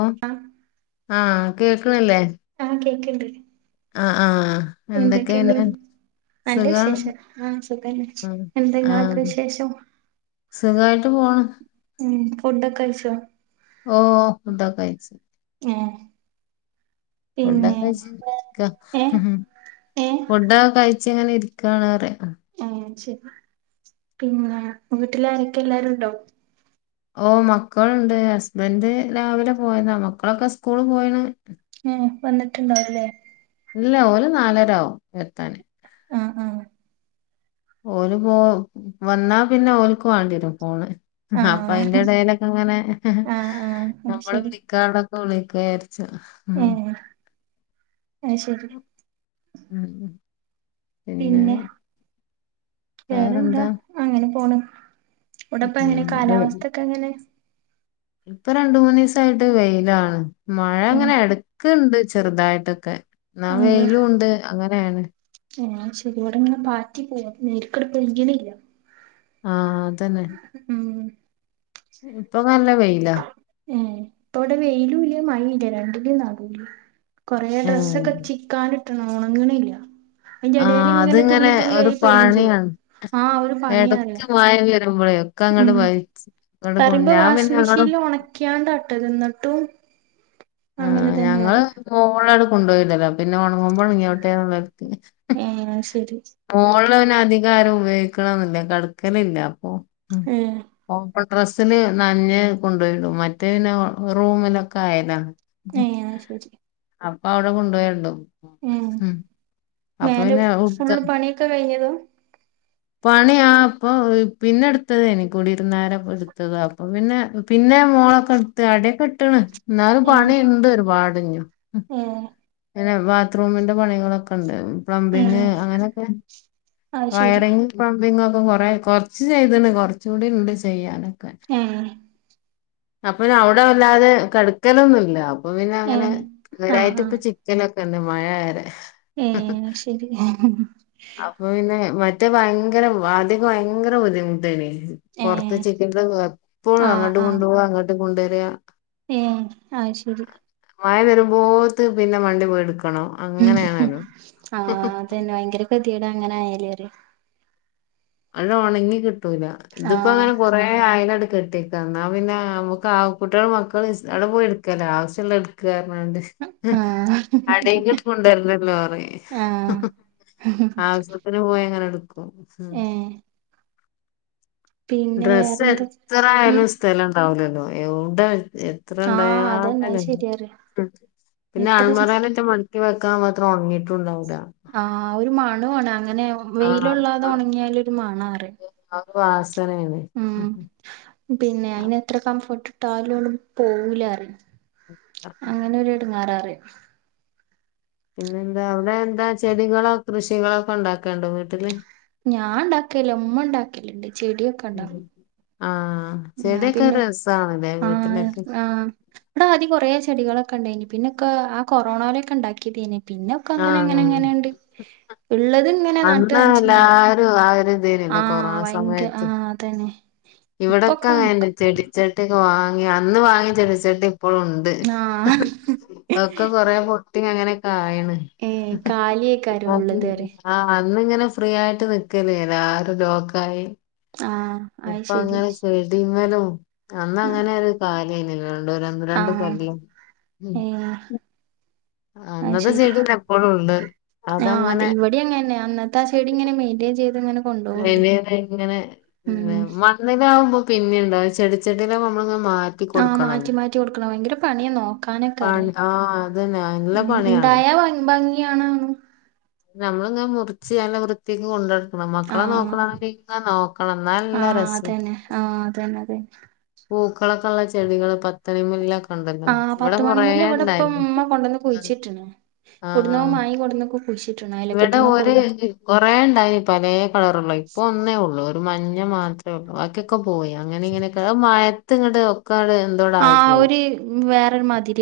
ഓ ആഹ് ആഹ് കേക്ക്ണില്ലേ? ആഹ് കേക്കിണ്ട്. ആഹ് ആഹ് എന്തൊക്കെയ പിന്നെ? നല്ല സുഖാണ് വിശേഷം ആഹ് സുഖന്നെ ഉം എന്ത നിങ്ങളൊക്കെ ആഹ് വിശേഷം? സുഖായിട്ട് പോണ്. ഉം ഫുഡൊക്കെ കഴിച്ചോ? ഓഹ് ഫുഡ് ഒക്കെ കയിച്ച്. ഏഹ്. ഫുഡ് ഒക്കെ പിന്നെ കഴിച്ചു നിക്ക ഏഹ് ഏഹ് ഫുഡ് ഒക്കെ കഴി ചിങ്ങനെ ഇരിക്കാണ് പറയ. ഏഹ് ശരി പിന്നെ വീട്ടില് ആരൊക്കെ എല്ലാരും ഉണ്ടോ? ഓ മക്കളുണ്ട് ഹസ്ബൻഡ് രാവിലെ പോയതാ മക്കളൊക്കെ സ്കൂള് പോയിണ് ഉഹ്ഹ് വന്നിട്ടുണ്ടാവുല്ലേ! ഇല്ല ഓല് നാലര ആവും എത്താന്. ഉം ഉം.. ഓര്പോ വന്നാ പിന്നെ ഓന്ക്ക് വേണ്ടി വരും ഫോൺ. അപ്പൊ അതിന്റെ ആഹ് ഇടയിലൊക്കെ അങ്ങനെ ആഹ് ആഹ് അത് നമ്മള് ശരി വിളി ക്കടൊക്കെ വിളിക്കയരിച്ചു ഉഹ്ഹ് അയ്യ് ശരി [inaudible] പിന്നെ വേറെന്താ അങ്ങനെ പോണ് അവടെ ഇപ്പൊ ഉം എങ്ങനെ വെ- കാലാവസ്ഥക്കെ എങ്ങനെ ഇപ്പൊ രണ്ടു മൂന്നു ദിവസായിട്ട് വെയിലാണ് മഴ ഏഹ് അങ്ങനെ എടു ക്ക ഉണ്ട് ചെറുതായിട്ടൊക്കെ എന്നാ ഏഹ് വെയിലും ഉണ്ട് അങ്ങനെണ് ശരി ഇവിടെ ഇങ്ങനെ പാറ്റി പോവും നേരിരി പെയ്യണില്ല. ആഹ് അതന്നെ. ഉം ഇപ്പൊ നല്ല വെയില. ഇപ്പൊ ഇവിടെ വെയിലും ല്ല മഴിം ല്ല രണ്ടിന്റിം നടൂല. കൊറെ ഉം ഡ്രസ്സൊക്കെ ചിക്കാനിട്ട്ണ് ഒണങ്ണില്ല ആഹ് അതിങ്ങനെ ഒരു ചെയ്യും പണിയാണ് ആഹ് ഒരു പണിയാറിയ ഇടക്ക് മയ വരുമ്പോഴേ ക്ക അങ്ങടെ ഉം വലിച് പറയുമ്പോ വാഷിംഗ് മെഷീനിൽ ഉണക്ക്യാണ്ട ട്ടണ് എന്നിട്ടും ആ അങ്ങനെ തന്നെ ഞങ്ങള് അറിയ ഓളടെ കൊണ്ടുപോയില്ലല്ലോ പിന്നെ ഉണങ്ങുമ്പോൾ ഒണഗ്യോട്ടെ ആഹ് ശരി മോള് ല് പിന്നെ അധികം ആരും ഉപയോഗിക്കണൊന്നില്ല കെട്ക്കലില്ല അപ്പൊ ഉ ഏഹ് ഓപ്പൺ ടെറസില് നനഞ്ഞ് കൊണ്ടുപോയിടും മറ്റേന്നെ റൂമിലൊക്കെ അയല ഏഹ് അത് ശരി അപ്പൊ അവിടെ കൊണ്ടു പോയടും ഏഹ് അപ്പൊ മേലെ പിന്നെ ആവു ഫുള്ള് പണിയൊക്കെ കഴിഞ്ഞതോ [inaudible] പണിയ അപ്പൊ പിന്നെ എടുത്തതേനി കുടിരുന്നേര എടുത്തത അപ്പൊ പിന്നെ പിന്നെ മോളൊക്കെടുത്ത് അടിയൊക്കെ ഇട്ട്ണ് എന്നാലും ഏഹ് പണിണ്ട് ഒരുപാട് ഞ്ഞും. ഏഹ് പിങ്ങന്നെ ബാത്റൂമിന്റെ പണികളൊക്കെ ഉണ്ട് പ്ലംബിങ് ഏഹ് അങ്ങനെയൊക്കെ അത് ശരി വയറിങ് പ്ലമ്പിങ്യൊക്കെ ഒക്കെ കൊറ കൊറച്ച് ചെയ്ത്ണ്ട് കൊറച്ച കൂടി ഇണ്ട് ചെയ്യാനൊക്കെ ഏഹ് അപ്പൊ അവിടെ വല്ലാതെ കെട്ക്കലൊന്നില്ല അപ്പൊ പിന്നെ ഏ അങ്ങനെ ഒരായിട്ട ആഹ് ആഹ് ഇപ്പൊ ചിക്കലൊക്കെ ണ്ട് മഴ വരെ ഏ ശരി അപ്പൊ പിന്നെ മറ്റേ ഭയങ്കര ആദ്യൊക്കെ ഭയങ്കര ബുദ്ധിമുട്ടേയ്നി ഏ പുറത്ത് ചിക്ക എപ്പോഴും ആഹ് അങ്ങോട്ട് ആഹ് കൊണ്ടു പോവാ അങ്ങോട്ട് കൊണ്ടുവരിക. ഏ അത് ശരി മഴ വരുമ്പോത്ത പിന്നെ മണ്ടി പോയി എടുക്കണം അങ്ങനെണലോ ആഹ് അതന്നെ ഭയങ്കര ഗതിയേഡ് അങ്ങനെ ആയാലേ പറയാ അത് ഒണങ്ങി കിട്ടൂല ഇതിപ്പോ ആഹ് അങ്ങനെ കൊറെ അയല് ആണ്ട്‌ കെട്ടിക്ക എന്നാ പിന്നെ നമുക്ക് ആ കുട്ടികളും മക്കളും അവിടെ പോയി എടുക്കല്ലോ ആവശ്യമുള്ള ക്ക്‌ പറഞ്ഞാണ്ട്. ആഹ് അടീക്ക് കൊണ്ടുവരണം ഒരു ലോറി ആഹ് അവര് പോയ അങ്ങനെ എടുക്കും ഉ ഏ പിന്നെ ഡ്രസ്സ് വേറെന്താ എത്ര ഉം ആയാലും സ്ഥലംണ്ടാവില്ലല്ലോ, എവ്ടെ! ഇത്ര ആഹ് അതന്നെ അത് ഉണ്ടായാലും ശരിയാ പറയാ പിന്നെ എത്ര ചിക്കി അൽമാറാലെറ്റം മട ക്കി വെക്കാൻ മാത്രം ഉണങ്ങിട്ടുണ്ടാവില്ല. ആഹ് ഒരു മണം ആണ് അങ്ങനെ ആഹ് വെയില് കൊള്ളാതെ ഉണങ്ങിയാല ഒരു മണം ആണെന്ന് പറയും. ആ വാസന ആണ്‌. പിന്നെ അയിന് എത്ര കംഫോർട്ട് ഇട്ടാലും പോകൂല പറയും. അപ്പൊ അങ്ങനൊരു എടുങ്ങാറാറിയും. പിന്നെ എന്താ അവിടെ എന്താ ചെടികളോ കൃഷികളോ ഒക്കെ ഉണ്ടാക്കണ്ടോ വീട്ടില്? ഞാൻ ഉണ്ടാക്കല്ല്യാ ഉമ്മ ഉണ്ടാക്കലുണ്ട് ചെടിയൊക്കെ ഉണ്ടാക്ക. ആഹഹ് ചെടിയൊക്കെ രസാണല്ലേ വീട്ടിലൊക്കെ. ! ആഹ് ഇവിടെ ആദ്യ കൊറേ ചെടികളൊക്കെ ഉണ്ടേയ്നി പിന്നെക്കെ ആ കൊറോണേലൊക്കെ ഉണ്ടാക്കിയതേന്. പിന്നൊക്കെ അങ്ങനെ ആഹ് അങ്ങനെ എങ്ങനെയുണ്ട് ഉള്ളത്. ഇങ്ങനെ നട്ട് നനച്ചുണ്ടാക്കും അന്നെല്ലാരും ആ ഒര് ആ ഭയങ്കര ആ അതന്നെ ഇപ്പൊക്കെ ഇവിടെക്കെ കണക്കാ അങ്ങെന്നേ ചെടി ചട്ടി ഒക്കെ വാങ്ങി അന്ന് വാങ്ങി ചെടിച്ചട്ടി ഇപ്പോളുമുണ്ട്. ആ ഒക്കെ കൊറ പൊട്ടി അങ്ങനെയൊക്കെ ആയണ്. ഏ കാലിയേക്കാരം ഉള്ളത് പറയ ആഹ് അന്നിങ്ങനെ ഫ്രീ ആയിട്ട് വെക്കല്ലേ ചെയ്യണേ ആകെ ലോക്ക് ആയി. ആഹ ആയി അപ്പൊ അങ്ങനെ ചെയിത് കഴിഞ്ഞാലും. അന്നങ്ങനെ ഒരു കാലേനുവല്ലോ ഒന്ന് ആ രണ്ട് കൊല്ലം ഉ ഐ ശ്ശെരി ചെടിന്നെ ഇപ്പളും ഉണ്ട് ആ അതെ അതങ്ങനെ ഇവിടെ അങ്ങന്നെ അന്ന ആ ഷെയിടിങ്ങനെ മെയ്ന്റെയ്ൻ ചെയ്തിങ്ങനെ പിന്നെയിടെ ഇങ്ങനെ ഉം ഇങ്ങനെയാകുമ്പോ പിന്നേം ഉണ്ടാവും ചെടിച്ചെട്ടിയിലെ മണ്ണങ്ങു മാറ്റ ആ മാറ്റി മാറ്റി കൊടുക്കണം ഭയങ്കര പണിയ നോക്കാനൊക്കെ അറിയ പണി ആഹ് അതന്നെ നല്ല പണിയാണ് ണ്ടായാ ഭംഗ ഭംഗിയാണ്. നമ്മളിങ്ങെ മുറിച്ച് അയിനെ വൃത്തിയക്ക് കൊണ്ടടക്കണം. ന മക്കളെ ആഹ് നോക്കണനെങ്കിൽ നോക്കണം എന്നാ നല്ല രസം. ആ അതന്നെ അതെ. പൂക്കളൊക്കെ ഉള്ള ചെടികള് പത്തണി മുല്ല ണ്ടല്ലോ ആഹ് ഇവിടെ പത്ത് കൊറേ മണിമുല്ല ഇവിടെ ഇപ്പം ഇണ്ടായി ഉമ്മ കൊണ്ടന്ന് കുഴിച്ചിട്ട്ണ് ആ ഇവിടുന്നോ [unintelligible] ഇവിടെ ഓര് കൊടന്നക്കും കുറെ ഉണ്ടായിന് പല കളറള്ളത് ഇപ്പൊ ഒന്നേ ഉള്ളു ഒരു മഞ്ഞ മാത്രമേ ഉള്ളൂ ബാക്കി ഒക്കെ ക്കെ പോയി അങ്ങനെ ഇങ്ങനൊക്ക മയത്തിങ്ങാട് ഒക്കാ, ആ ഒര് വേറെ മതി.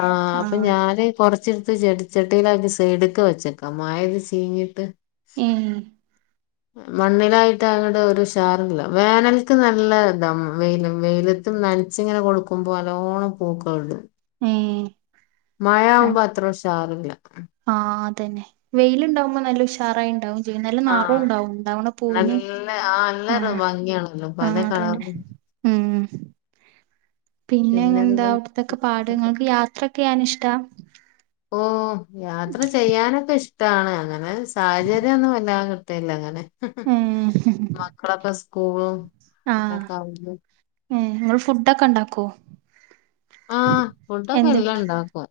ആ അപ്പൊ ആഹ് ഞാന് കുറച്ചെടുത്ത് ചെടിച്ചട്ടിയിലക്കി സൈടുക്ക വെച്ചേക്കാം മായെത് ചീഞ്ഞിട്ട് ഉം മണ്ണിലായിട്ട് അങ്ങട് ഒരുഷാറല്ല വേനൽക്ക് നല്ല ഇതാ വെയിലും വെയില നനച്ചിങ്ങനെ കൊടുക്കുമ്പോ നല്ലോണം പൂക്കള് ഇടും ഹേ മഴ ആകുമ്പോ അത്ര ഉഷാറില്ല ആ അതന്നെ വെയിലുണ്ടാവുമ്പോ നല്ല ഉഷാറായിണ്ടാവും പിന്നെ നല്ല ആഹ് നെറോണ്ടാവും ഉണ്ടാവണ പൂവിന് നല്ല ആ നല്ല ആഹ് ഭംഗിയാണല്ലോ പല ആഹ് അതന്നെ കളറും ഉം പിന്നെന്താ അവിടത്തെക്കെ പാട് ഇങ്ങക്ക് യാത്രയൊ കായ്യാനിഷ്ട ഓ യാത്ര ചെയ്യാനൊക്കെ ഇഷ്ട കിട്ടാണ് അങ്ങനെ സാഹചര്യൊന്നു വല്ലാതെ കിട്ടൽല്ല അങ്ങനെ ഏഹ് മക്കളൊക്കെ സ്കൂളി സ്കൂളും ആഹ് അങ്ങനൊക്കെ ആവുമ്പോ ഏ ഇങ്ങള് ഫുഡൊക്കെ ഇണ്ടാക്കോ ആഹ് ഫുഡൊക്കെ എല്ലൊ ഇണ്ടാക്കും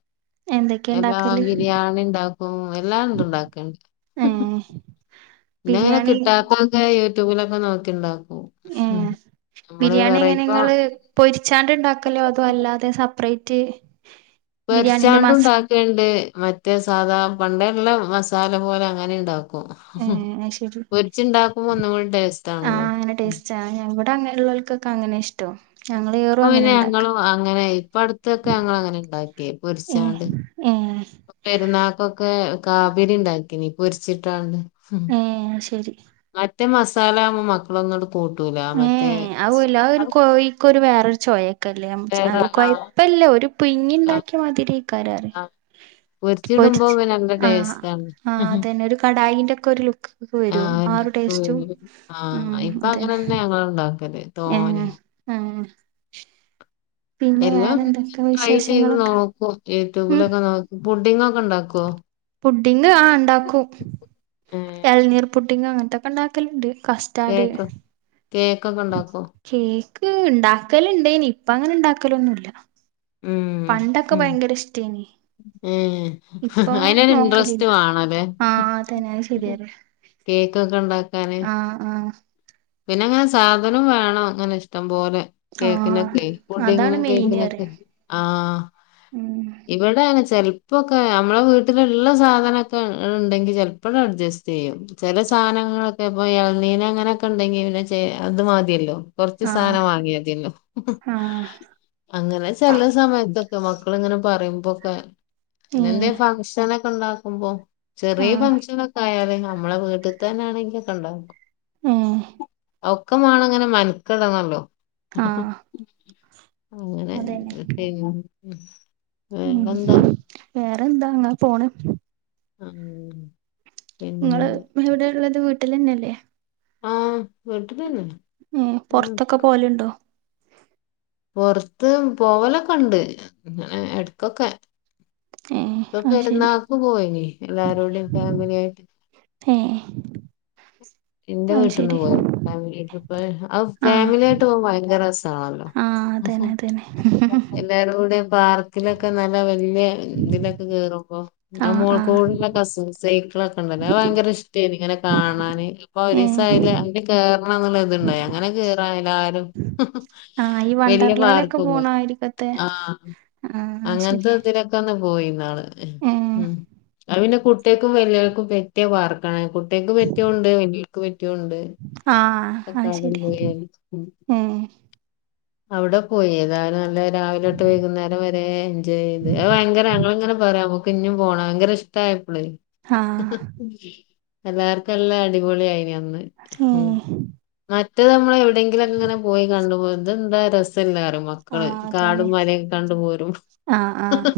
എന്തൊക്കെയാ എല്ലാം ഉണ്ടാക്കല് ബിരിയാണി ഇണ്ടാക്കും എല്ലാംണ്ട് ഇണ്ടാക്കണ്ട് ഏയ് പിന്നെയങ്ങനെ കിട്ടാത്തൊക്കെ യൂട്യൂബിലൊക്കെ നോക്കി ഇണ്ടാക്കും ഉം ഏഹ് നമ്മള് ബിരിയാണി വേറെയി എങ്ങനെ പ്പൊ നിങ്ങള് പൊരിച്ചാണ്ട് ഇണ്ടാക്കലൊ അതോ അല്ലാതെ സപ്പറേറ്റ് പെരിച്ചാണ്ടും ഇണ്ടാക്കണ്ട് മറ്റേ സാധാ പണ്ടേ ഉള്ള മസാല പോലെ അങ്ങനെ ഉണ്ടാവും ഏഹ് അത് ശരി പൊരിച്ച്ണ്ടാക്കുമ്പോ ഒന്നും കൂടി ടെയ്സ്റ്റണല്ലോ ചായ വിടെ അങ്ങനെയുള്ളോൾക്കൊക്കെ അങ്ങനെ ഇഷ്ടോം ഞങ്ങളീ ഇപ്പൊ പിന്നെ ഞങ്ങളും അങ്ങനെ ഇപ്പൊ അടുത്തൊക്കെ ഞങ്ങൾ അങ്ങനെ ഇണ്ടാക്കി പൊരിച്ചാണ്ട് ഏ പെരുന്നാക്കൊക്കെ കാബരി ഇണ്ടാക്കിനി പൊരിച്ചിട്ടാണ്ട് ഉം. ഏ ശെരി മറ്റേ മസാലാവുമ്പോ മക്കളൊന്നുട് കൂട്ടൂല ഏ മറ്റേ ആ ഒരു ല കോഴിക്ക് ഒരു വേറൊരു ചോയൊക്കല്ലേ വേറെ അല്ലാ ആ കൊയപ്പല്ല ഒരു ആ പുഴുങ്ങിണ്ടാക്കിയ മാതിരി ആകാരറിയെ ആ, പൊരിച്ചിടുമ്പോ പൊരിച്ച പിന്നെ നല്ല ആഹ് ടേസ്റ്റാണ്. അതന്നെ ഒരു കടായിന്റെ ഒക്കെ ഒരു ലുക്ക് വരും ആ ആഹ് ടേസ്റ്റും ആഹ് ഇപ്പൊ അങ്ങനെന്നെ ഞങ്ങള് ണ്ടാക്കല് ഏയ് ഏഹേ എല്ലാം വേറെന്തൊക്കെ ട്രൈ ചെയ്ത് വിശേഷങ്ങളൊക്കെ നോക്കും ഉം യൂട്യൂബിലൊക്കെ നോക്കി പുണ്ടിങ്ങൊ ക്കെ ഇണ്ടാക്കോ പുഡിങ് ആ ഹ് ഇണ്ടാക്കും ഇളനീർ പുഡിങ് അങ്ങനത്തൊക്കെ ഇണ്ടാക്കല്ണ്ട് കേക്ക് കേക്കൊക്കെ ഇണ്ടാക്കോ കേക്ക് ഇണ്ടാക്കൽ ഇണ്ടായിനി ഇപ്പ അങ്ങനെ ഇണ്ടാക്കലൊന്നുല്ല ഉം പണ്ടൊക്കെ ഭയങ്കര ഇഷ്ടേന്നി ഉം അതിനൊരു നോക്കലില്ല ഇന്ട്രസ്റ്റ് മാണല്ലേ ആഹ് അതന്നെ അത് ശരിയാല്ലേ കേക്കൊക്കെ ഇണ്ടാക്കാന് ആഹ് ആഹ് പിന്നെങ്ങനെ സാധനം വേണം ഇങ്ങനെ ഇഷ്ടം പോലെ ആഹ് കേക്കിനൊക്കെ അതാണ് പുണ്ടിങ്ങിനും മെയിന് കേക്കിനൊക്കെ പറയാ ആ ഉം ഇവിടെ അങ്ങനെ ചെലപ്പോക്കെ നമ്മളെ വീട്ടിലുള്ള സാധനൊക്കെ ഇണ്ടെങ്കിൽ ചെലപ്പോങ്ങട്ട് അഡ്ജസ്റ്റ് ചെയ്യും ചെല സാധനങ്ങളൊക്കെ ഇപ്പൊ ഇളന്നീന് അങ്ങനെയൊക്കെ ഇണ്ടെങ്കിൽ പിന്നെ ഇത് മതിയല്ലോ കൊർച്ച് ആഹ് സാനം വാങ്ങിയ തിയ്ന്നു ആഹ് അങ്ങനെ ചെല സമയത്തൊക്കെ മക്കള്ങ്ങനെ പറയുമ്പൊക്കെ പിന്നെന്തേം ഏഹ് ഫങ്ങ്ഷനൊക് ക്കെണ്ടാക്കുമ്പോ ചെറിയ ആഹ് ഫംഗ്ഷനൊക്കെയാല് നമ്മളെ വീട്ട്ത്തന്നെ ആണെങ്കി ഒക്കെ ണ്ടാക്കും ഏഹ് ഒക്കെ മാണം ങ്ങനെ മെൻക്കെടന്നൊള്ളൂ ആഹ് അങ്ങനെ അതന്നെ ഉം ഉം വേറെന്താ അങ്ങനെ പോണ് ആഹ് നിങ്ങള് എവിടെ ഉള്ളത് വീട്ട്ലെന്നെല്ലേ ആഹ് വീട്ടിലന്നെ ഏ ഉം പൊർത്തൊക്കെ പോകല്ണ്ടോ? പൊർത്ത് പോവലൊക്കെണ്ട് ഞ്ഞാ എട്ക്കൊക്കെ ഏഹ് ഇപ്പൊ അത് ശരി പെരുന്നാക്ക് പോയിന് എല്ലാരുടിം ഫേമിലിയായിട്ട് ഏ ഇന്റെ വീട്ട്ന്ന് പോകും ഫാമിലി ട്രിപ്പ് അത് ഫാമിലിയായിട്ട് പോക്മ്പൊ ഭയങ്കര രസാണല്ലോ ആ അതേനെ അതേനെ [unintelligible] തിലൊക്കെ നല്ല വല്യ തിലൊക്കെ കേറുമ്പോ ആ ആഹ് ആഹ് മോൾകൂടിള്ള കസിൻസ് സൈക്കളൊക്കെണ്ടല്ലൊ അത് ഭയങ്കര ഇഷ്ട്ടയ്ന്ന് ഇങ്ങനെ കാണാന് ആ ഏഹ് ഒരീസയ്ല് അയ്ല് കേർണംന്നുള്ള ത്ണ്ടായി അങ്ങനെ കേറ എല്ലാരും ആ ഈ വല്യ വണ്ടർലയിലൊക്കെ പാർക്ക് പോയി പോണതിരിക്കത്തെ ആ അത് ശരി അതിലൊക്കൊന്ന് പോയി ന്നാള് ഏഹ് ഉം അത് പിന്നെ കുട്ട് കുട്ട്യാക്കും വല്ല്യോൽക്കും പറ്റിയ പാർക്കാണ് കുട്ട്യേക്ക് പറ്റിയതുണ്ട് വല്ല്യോൽക്ക് പറ്റിയതുണ്ട് ആ അത് ശരി ഉം അവ്ടെ പോയി ഏതായാലും നല്ല രാവിലൊട്ട് വൈകുന്നേരം വരെ എൻജോയ് ചെയ്ത് അത് ഭയങ്കര ഞങ്ങള്ങ്ങനെ പറയും ഞ്ഞും പോണ ഭയങ്കര ഇഷ്ട്ടായപ്പളെയ് ആഹ് എല്ലാർക്കും എല്ല അടിപൊളിയായിന്ന് ഉം മറ്റേത് അമ്മള് എവിടേങ്കിലോക്കങ്ങനെ പോയി കണ്ടു പോരും ഇതന്താ രസല്ലന്നറിം മ മക്കള് ആഹ് അതന്നെ കാടും മലയോക്കെ കണ്ടു പോരും ആഹ് ആഹ്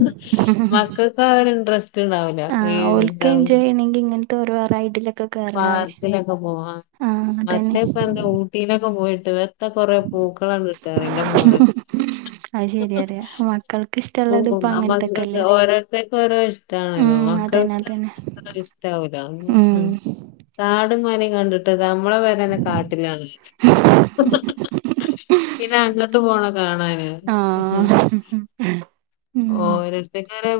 മക്കക്കഒരു ആ ഇൻട്രസ് റ്റ്ണ്ടാവൂല ഈ [unintelligible] വേണങ്കി ഇങ്ങൻ ത്തോരോ റൈഡ്ല് പാർക്കിലൊക്കെ പോവാ ആ ആഹ് അതന്നെ മറ്റേപ്പന്താ ഊട്ടിയിലൊക്കെ പോയിട്ട് ത്ത കൊറേ പൂക്കളണ്ട്ട്ട് റിം ന്റെ മോനോക് അത് ശരിയാ പറയാ മക്കൾക്ക് ഉം ഇഷ്ടള്ളത് ഇപ്പ ഉം അമ്മറീതൊക്കെ അങ്ങനത്തൊക്കെല്ലേ ഓരോര്ത്തര്ക്കോരോ ട്ടാണല്ലോ ഉം അതന്നെ മക്കൾക്ക് അതന്നെ അത്ര ഇഷ് ട്ടാവൂല ഉം കാടുംമലിം കണ്ട്ട്ട് നമ്മളെ പെരേനെ കാട്ട്ലാണ് പിന്നെ അങ്ങട്ട് പോണോ കാണാന്. ആഹ് ഉം ഓരോര്ത്തര്ക്ക് ഓരോ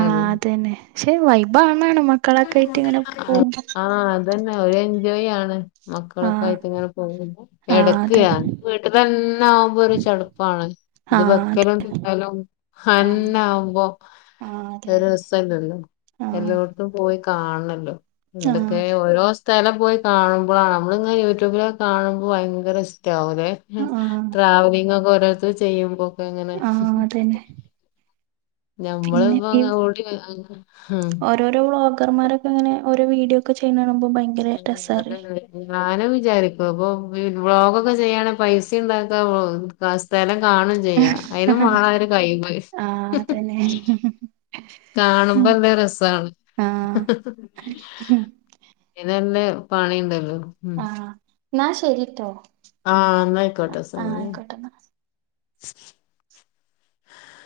ആഹ് അതന്നെ പക്ഷെ വൈബാണാണ് മക്കളൊക്കായിട്ട് ങ്ങനെ പോകുമ്പോ. അതെന്നെ ഒരു എൻജോയാണ് ആഹ് മക്കളൊക്കായ്റ്റ് ങ്ങനെ പോകുമ്പോ ആഹ് എടക്ക് അതന്നെ അത് വീട്ട്ലെന്നെ ആവുമ്പോ ഒരു ചടുപ്പാണ് ഇത് ആഹ് അത് വെക്കലും തിന്നലും ആഹ് ഹന്നാവുമ്പോ ആഹ് അതെ ഒരു അതെ രസല്ലല്ലോ ആഹ് എല്ലോട്ത്തും പോയി കാണ്ണല്ലോ എന്തക്കെ ഓരോ സ്ഥലം പോയി കാണുമ്പളാണ് ഞമ്മള്ങ്ങനെ യൂട്യൂബിലൊക്കെ കാണുമ്പോ ഭയങ്കരഷ് ടാവോലെ ആഹ് ആഹ് ട്രാവലിങൊക്കെ ഓരോരുത്തര് ചെയ്യുമ്പോക്കെങ്ങനെ ആഹ് അതന്നെ പിന്നെ ഞമ്മള്പ്പങ് ഓടി അങ് ഹ് ഓരോ വ്ലോകർമാരൊക്കെ ഓരോ വീഡിയോക്കെ ചെയ്യ്ന്നാണുമ്പോ ഭയ് ഉം അതാണത് ഞാനും വിചാരിക്കും അപ്പൊ പിൻ വ്ലോഗൊക്കെ ചെയ്യാണെങ്കി പൈസണ്ടാക്ക വോ അ സ്ഥല കാണും ചെയ്യ അയ്നും വാണൊരു കയ് വ് ആഹ് അതന്നെ ഉം കാണുമ്പല്ല രസാണ് ആഹ് യ്നല്ലെ പണിണ്ടല്ലോ ഉം ആ ന്നാ ശെരിട്ടോ ആ ന്നായ്ക്കോട്ടെ സമയം